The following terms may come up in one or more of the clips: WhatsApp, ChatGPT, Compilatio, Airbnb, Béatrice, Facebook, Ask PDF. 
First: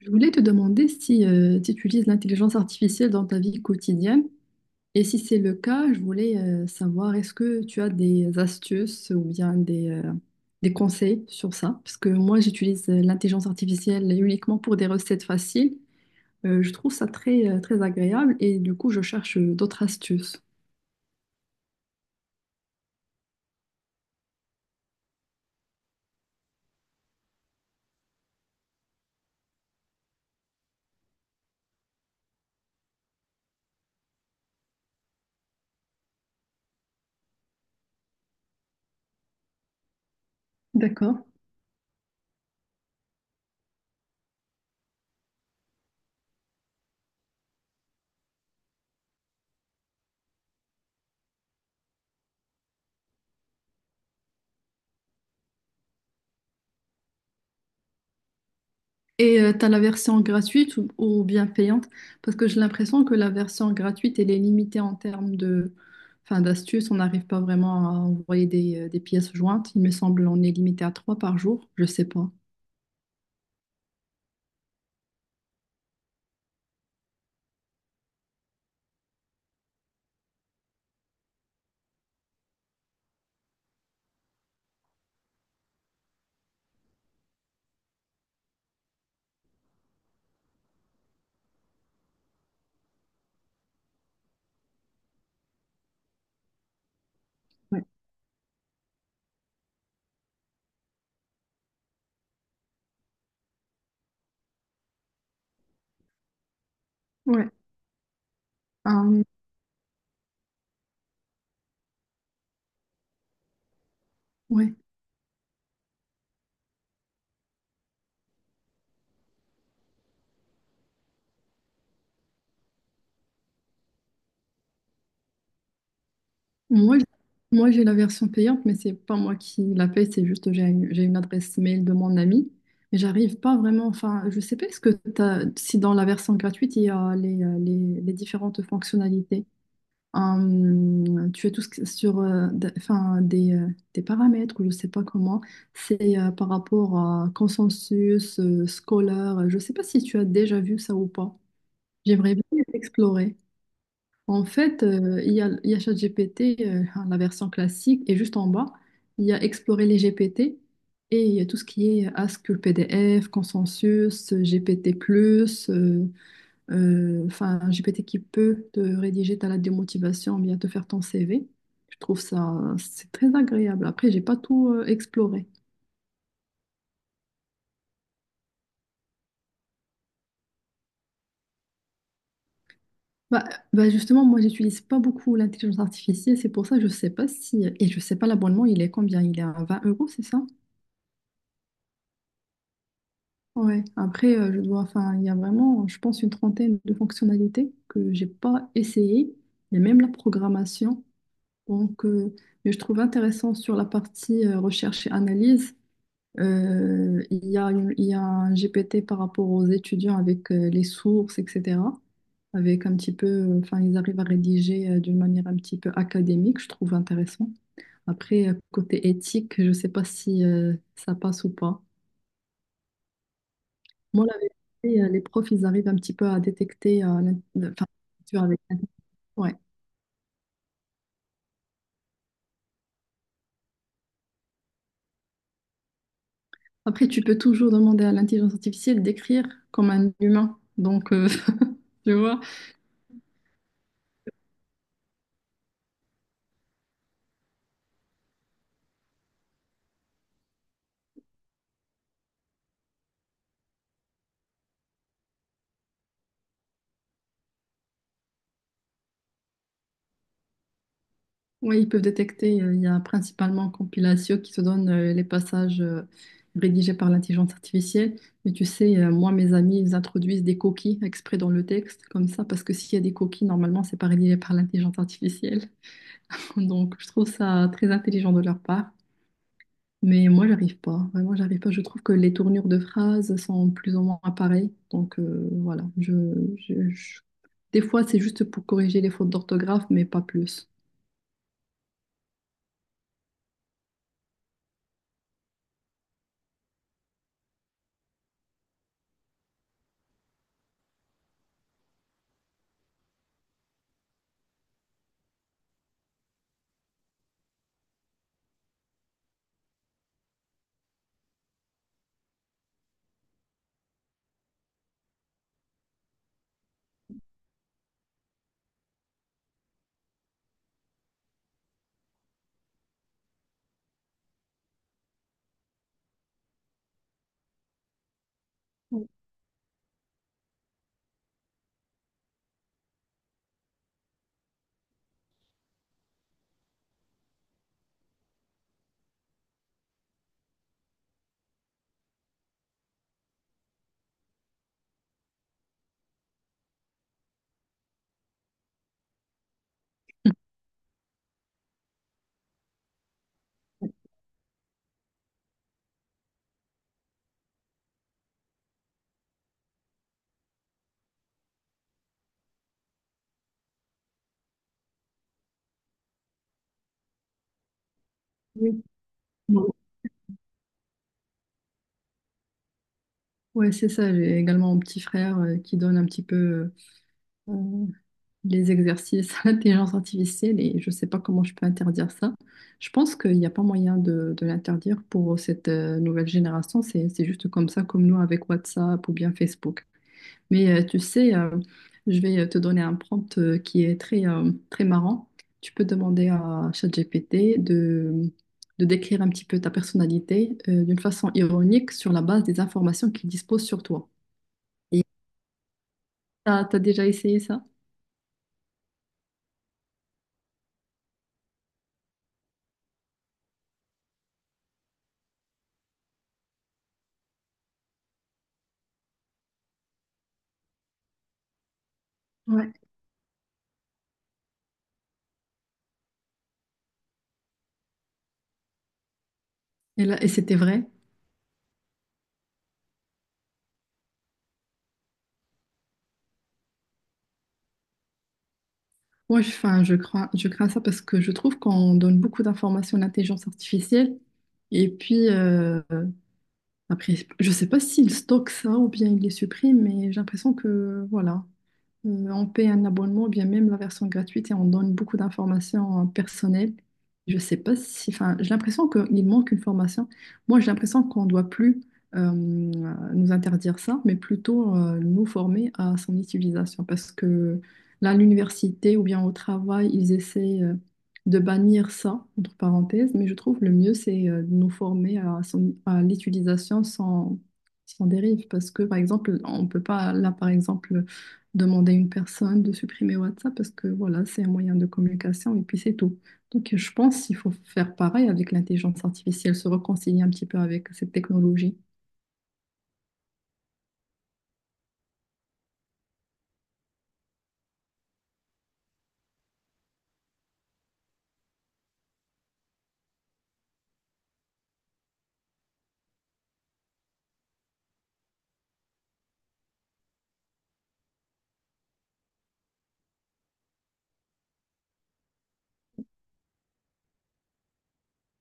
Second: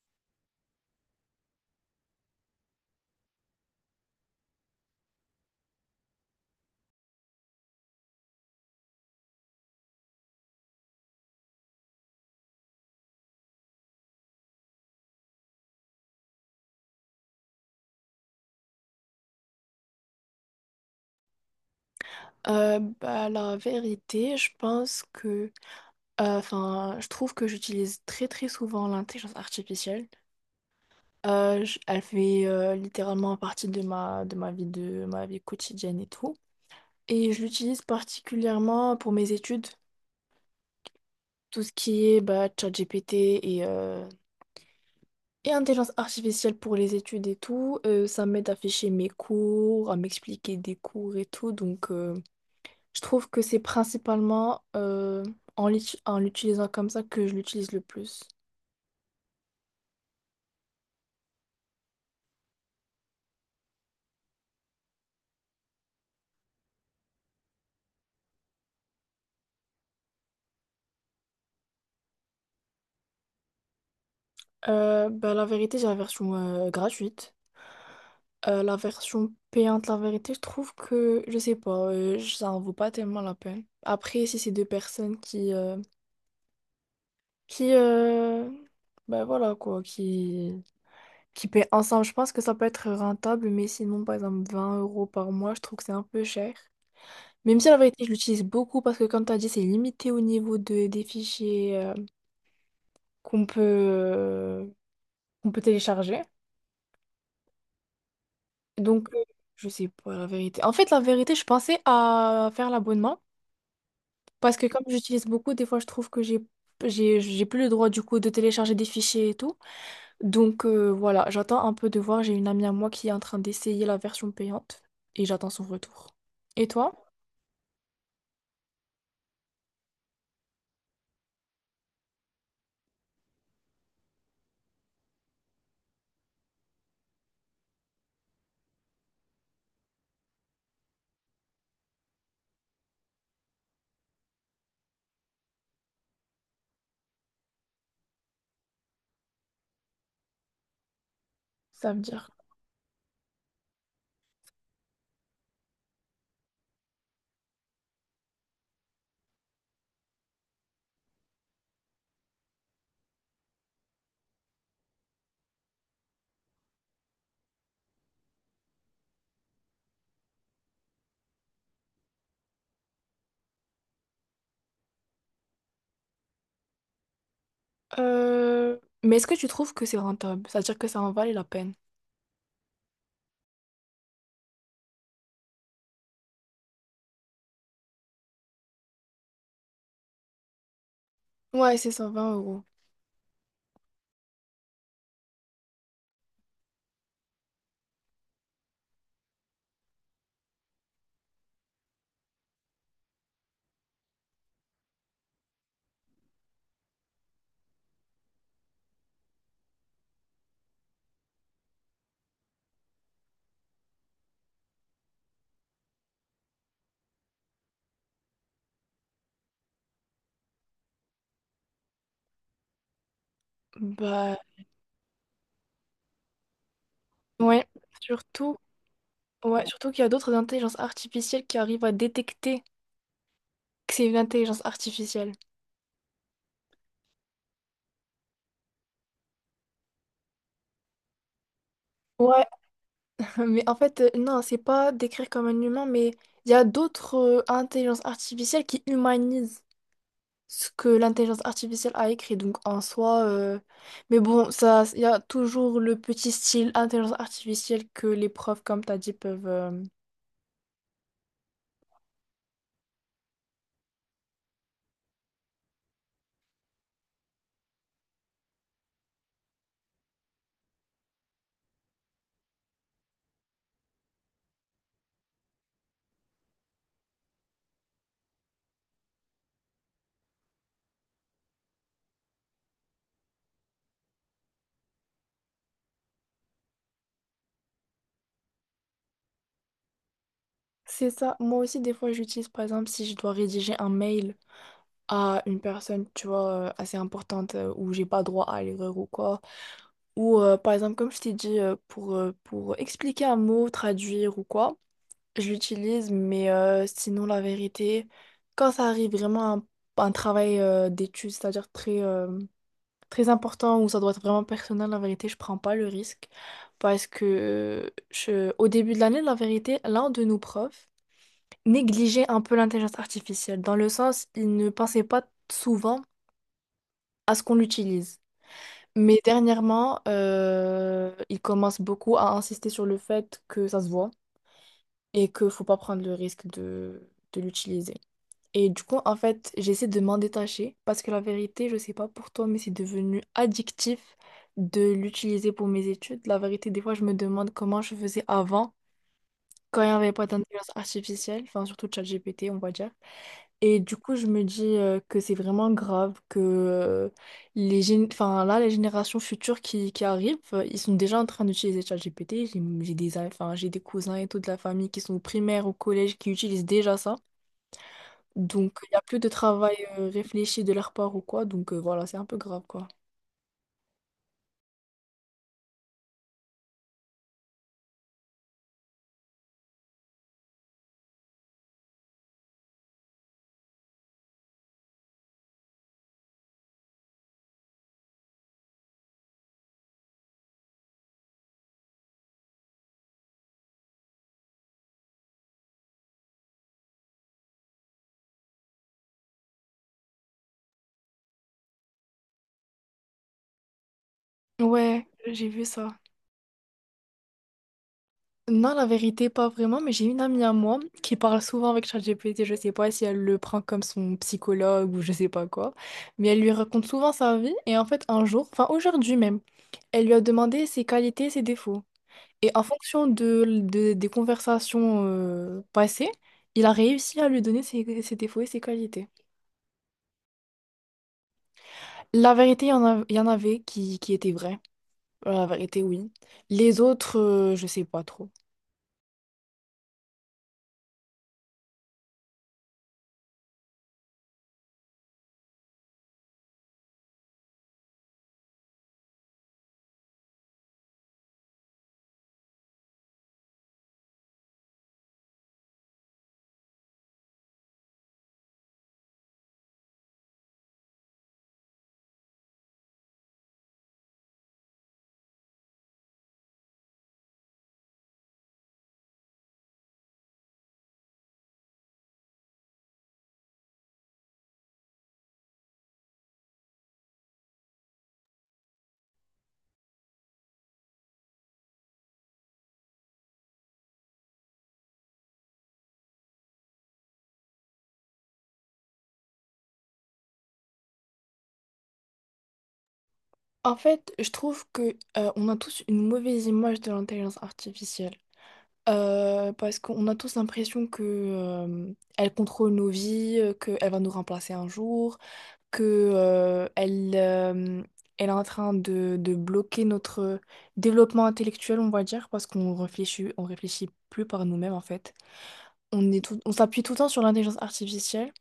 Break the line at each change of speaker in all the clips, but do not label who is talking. Je voulais te demander si, si tu utilises l'intelligence artificielle dans ta vie quotidienne. Et si c'est le cas, je voulais savoir est-ce que tu as des astuces ou bien des conseils sur ça? Parce que moi, j'utilise l'intelligence artificielle uniquement pour des recettes faciles. Je trouve ça très, très agréable et du coup, je cherche d'autres astuces.
La vérité, je pense que, je trouve que j'utilise très très souvent l'intelligence artificielle. Elle fait littéralement partie de ma vie quotidienne et tout. Et je l'utilise particulièrement pour mes études,
D'accord.
tout ce qui est ChatGPT et euh, et intelligence artificielle pour les études et tout. Ça m'aide à ficher mes cours, à m'expliquer des cours et tout, donc. Je trouve que c'est principalement en l'utilisant comme ça que je l'utilise le plus.
Et t'as la version gratuite ou bien payante, parce que j'ai l'impression que la version gratuite, elle est limitée en termes de, enfin, d'astuces. On n'arrive pas vraiment à envoyer des pièces jointes. Il me semble on est limité à 3 par jour. Je sais pas.
La vérité, j'ai la version gratuite. La version payante, la vérité, je trouve que, je sais pas, ça en vaut pas tellement la peine. Après, si c'est deux personnes qui, voilà quoi, qui paient ensemble, je pense que ça peut être rentable, mais sinon, par exemple, 20 € par mois, je trouve que c'est un peu cher. Même si la
Ouais.
vérité, je l'utilise beaucoup parce que, comme tu as dit, c'est limité au niveau de, des fichiers qu'on peut, euh, qu'on peut télécharger.
Ouais.
Donc,
Euh,
je sais pas la vérité. En fait, la vérité, je pensais à faire l'abonnement parce que
ouais.
comme j'utilise beaucoup, des fois, je trouve que j'ai j'ai plus le droit du coup de télécharger des fichiers et tout. Donc, voilà, j'attends un peu de voir. J'ai une amie à moi qui est en train d'essayer la version payante et j'attends son retour. Et
Moi,
toi?
j- Moi, j'ai la version payante, mais c'est pas moi qui la paye. C'est juste j'ai une adresse mail de mon ami, mais j'arrive pas vraiment. Enfin, je sais pas. Est-ce que t'as, si dans la version gratuite, il y a les différentes fonctionnalités. Tu as tout ce que- sur enfin, des paramètres ou je sais pas comment, c'est par rapport à consensus scolaire. Je sais pas si tu as déjà vu ça ou pas.
Ça veut dire.
J'aimerais bien explorer. En fait, il y a ChatGPT, hein, la version classique, et juste en bas, il y a explorer les GPT et il y a tout ce qui est Ask PDF, consensus, GPT+, enfin, un GPT qui peut te rédiger ta lettre de motivation, bien te faire ton CV. Je trouve ça, c'est très agréable. Après, j'ai pas tout exploré.
Mais est-ce que tu trouves que c'est rentable? C'est-à-dire que ça en valait la peine?
Bah, bah justement, moi, j'utilise pas beaucoup l'intelligence artificielle, c'est pour ça que je sais pas si, et je sais pas l'abonnement, il est combien? Il est à 20 euros, c'est ça?
Ouais, c'est cent vingt euros.
Ouais. Après, enfin, il y a vraiment, je pense, une trentaine de fonctionnalités que j'ai pas essayées, il y a même la programmation. Donc, mais je trouve intéressant sur la partie recherche et analyse. Il y a un GPT par rapport aux étudiants avec les sources, etc. Avec un petit peu, enfin, ils arrivent à rédiger d'une manière un petit peu académique, je trouve intéressant. Après, côté éthique, je ne sais pas si ça passe ou pas. Moi, la
Bah,
vérité, les profs, ils arrivent un petit peu à détecter,
ouais.
enfin, tu vois,
Surtout
avec- ouais.
ouais, surtout qu'il y a d'autres intelligences artificielles qui arrivent à détecter que c'est une intelligence artificielle.
Après, tu peux toujours demander à l'intelligence artificielle d'écrire comme un humain. Donc, tu vois.
Ouais, mais en fait, non, c'est pas décrire comme un humain, mais il y a d'autres intelligences artificielles qui humanisent ce que l'intelligence artificielle a écrit. Donc en soi, mais bon, ça, il y a toujours le petit style intelligence artificielle que les profs, comme t'as dit, peuvent.
Oui, ils peuvent détecter. Il y a principalement Compilatio qui te donne les passages rédigés par l'intelligence artificielle. Mais tu sais, moi, mes amis, ils introduisent des coquilles exprès dans le texte, comme ça, parce que s'il y a des coquilles, normalement, c'est pas rédigé par l'intelligence artificielle. Donc, je trouve ça très intelligent de leur part. Mais moi, j'arrive pas. Vraiment, j'arrive pas. Je trouve que les tournures de phrases sont plus ou moins pareilles. Donc, voilà. Je- je- Des fois, c'est juste pour corriger les fautes d'orthographe, mais pas plus.
C'est ça. Moi aussi, des fois, j'utilise, par exemple, si je dois rédiger un mail à une personne, tu vois, assez importante, où j'ai pas droit à l'erreur ou quoi. Ou par exemple, comme je t'ai dit, pour expliquer un mot, traduire ou quoi, je l'utilise, mais sinon, la vérité, quand ça arrive vraiment à un travail d'étude, c'est-à-dire très important, où ça doit être vraiment personnel, la vérité, je prends pas le risque. Parce que je- au début de l'année, la vérité, l'un de nos profs négligeait un peu l'intelligence artificielle, dans le sens, il ne pensait pas souvent à ce qu'on l'utilise. Mais dernièrement, il commence beaucoup à insister sur le fait que ça se voit et qu'il faut pas prendre le risque de l'utiliser. Et du coup, en fait, j'essaie de m'en détacher parce que la vérité, je sais pas pour toi, mais c'est devenu addictif de l'utiliser pour mes études. La vérité, des fois, je me demande comment je faisais avant quand il n'y avait pas d'intelligence artificielle, enfin surtout ChatGPT, on va dire. Et du coup, je me dis que c'est vraiment grave que enfin, là, les générations futures qui arrivent, ils sont déjà en train d'utiliser ChatGPT. J'ai des, enfin, j'ai des cousins et toute la famille qui sont au primaire, au collège, qui utilisent déjà ça. Donc,
Oui.
il n'y a plus de travail réfléchi de leur part ou quoi. Donc, voilà, c'est un peu grave, quoi.
Ouais, c'est ça. J'ai également mon petit frère qui donne un petit peu euh, les exercices à l'intelligence artificielle et je sais pas comment je peux interdire ça. Je pense qu'il n'y a pas moyen de l'interdire pour cette nouvelle génération. C'est juste comme ça, comme nous avec WhatsApp ou bien Facebook. Mais tu sais, je vais te donner un prompt qui est très, très marrant. Tu peux demander à ChatGPT de décrire un petit peu ta personnalité d'une façon ironique sur la base des informations qu'il dispose sur toi.
Ouais, j'ai vu ça.
Ah, t'as déjà essayé ça?
Non, la vérité, pas vraiment, mais j'ai une amie à moi qui parle souvent avec ChatGPT, je sais pas si elle le prend comme son psychologue ou je sais pas quoi, mais elle lui raconte souvent sa vie et en fait un jour, enfin aujourd'hui même, elle lui a demandé ses qualités, ses défauts. Et en
Ouais.
fonction des conversations passées, il a réussi à lui donner ses, ses défauts et ses qualités.
Et là, et c'était vrai?
La vérité, il y en avait qui étaient vraies. La vérité, oui. Les autres, je sais pas trop.
Enfin, je crains ça parce que je trouve qu'on donne beaucoup d'informations à l'intelligence artificielle. Et puis, après, je sais pas s'il stocke ça ou bien il les supprime, mais j'ai l'impression que, voilà. On paye un abonnement, ou bien même la version gratuite, et on donne beaucoup d'informations personnelles. Je sais pas si, enfin, j'ai l'impression qu'il manque une formation. Moi, j'ai l'impression qu'on doit plus nous interdire ça, mais plutôt nous former à son utilisation. Parce que là, à l'université ou bien au travail, ils essaient de bannir ça, entre parenthèses, mais je trouve le mieux, c'est de nous former à, à l'utilisation sans, sans dérive. Parce que, par exemple, on peut pas, là, par exemple, demander à une personne de supprimer WhatsApp parce que voilà, c'est un moyen de communication et puis c'est tout. Donc je pense qu'il faut faire pareil avec l'intelligence artificielle, se réconcilier un petit peu avec cette technologie.
En fait, je trouve que on a tous une mauvaise image de l'intelligence artificielle. Parce qu'on a tous l'impression que elle contrôle nos vies, qu'elle va nous remplacer un jour. que euh, elle, euh, Elle est en train de bloquer notre développement intellectuel, on va dire, parce qu'on réfléchit, on réfléchit plus par nous-mêmes en fait. On s'appuie tout le temps sur l'intelligence artificielle.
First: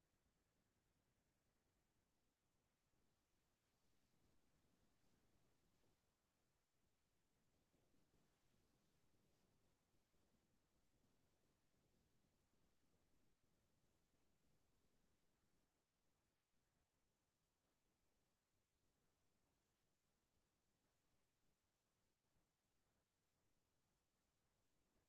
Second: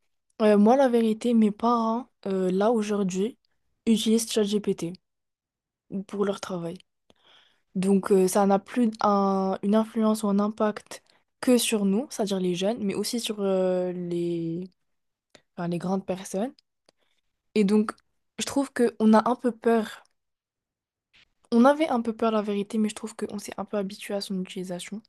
Moi, la vérité, mes parents, là aujourd'hui, utilisent ChatGPT pour leur travail. Donc, ça n'a plus une influence ou un impact que sur nous, c'est-à-dire les jeunes, mais aussi sur enfin, les grandes personnes. Et donc, je trouve qu'on a un peu peur. On avait un peu peur, la vérité, mais je trouve qu'on s'est un peu habitué à son utilisation.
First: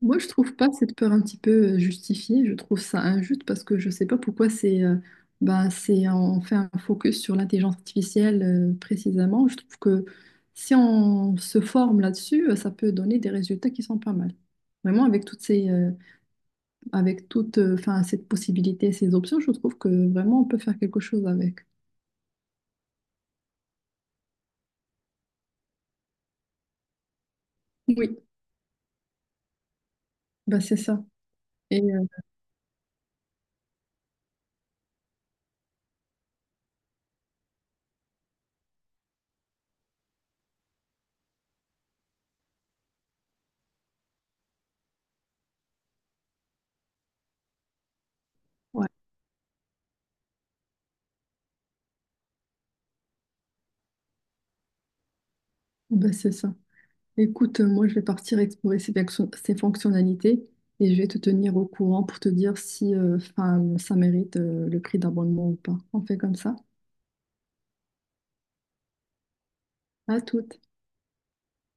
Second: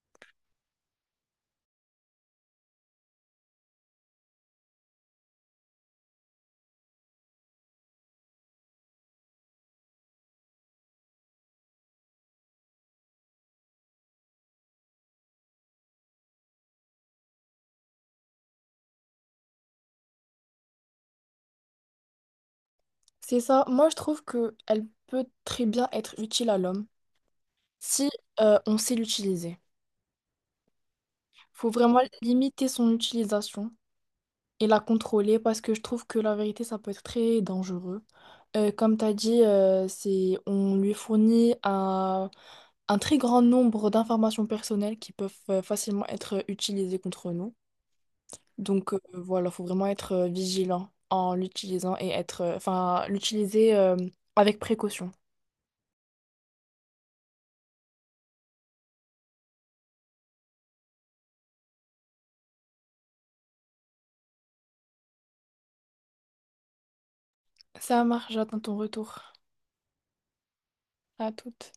Moi, je trouve pas cette peur un petit peu justifiée, je trouve ça injuste parce que je sais pas pourquoi c'est c'est on fait un focus sur l'intelligence artificielle précisément. Je trouve que si on se forme là-dessus, ça peut donner des résultats qui sont pas mal. Vraiment avec toutes ces, avec toute enfin, cette possibilité, ces options, je trouve que vraiment on peut faire quelque chose avec.
C'est ça. Moi, je trouve que elle peut très bien être utile à l'homme si
Oui,
on sait l'utiliser.
bah c'est ça.
Faut
Et
vraiment limiter son utilisation et la contrôler parce que je trouve que la vérité, ça peut être très dangereux. Comme tu as dit, on lui fournit un très grand nombre d'informations personnelles qui peuvent facilement être utilisées contre nous.
ouais,
Donc, voilà, il faut vraiment être vigilant en l'utilisant et enfin, l'utiliser avec précaution.
bah c'est ça. Écoute, moi je vais partir explorer ces, ces fonctionnalités et je vais te tenir au courant pour te dire si enfin, ça mérite le prix d'abonnement ou pas. On fait comme ça.
Ça marche, j'attends ton retour.
À toutes.
À toute.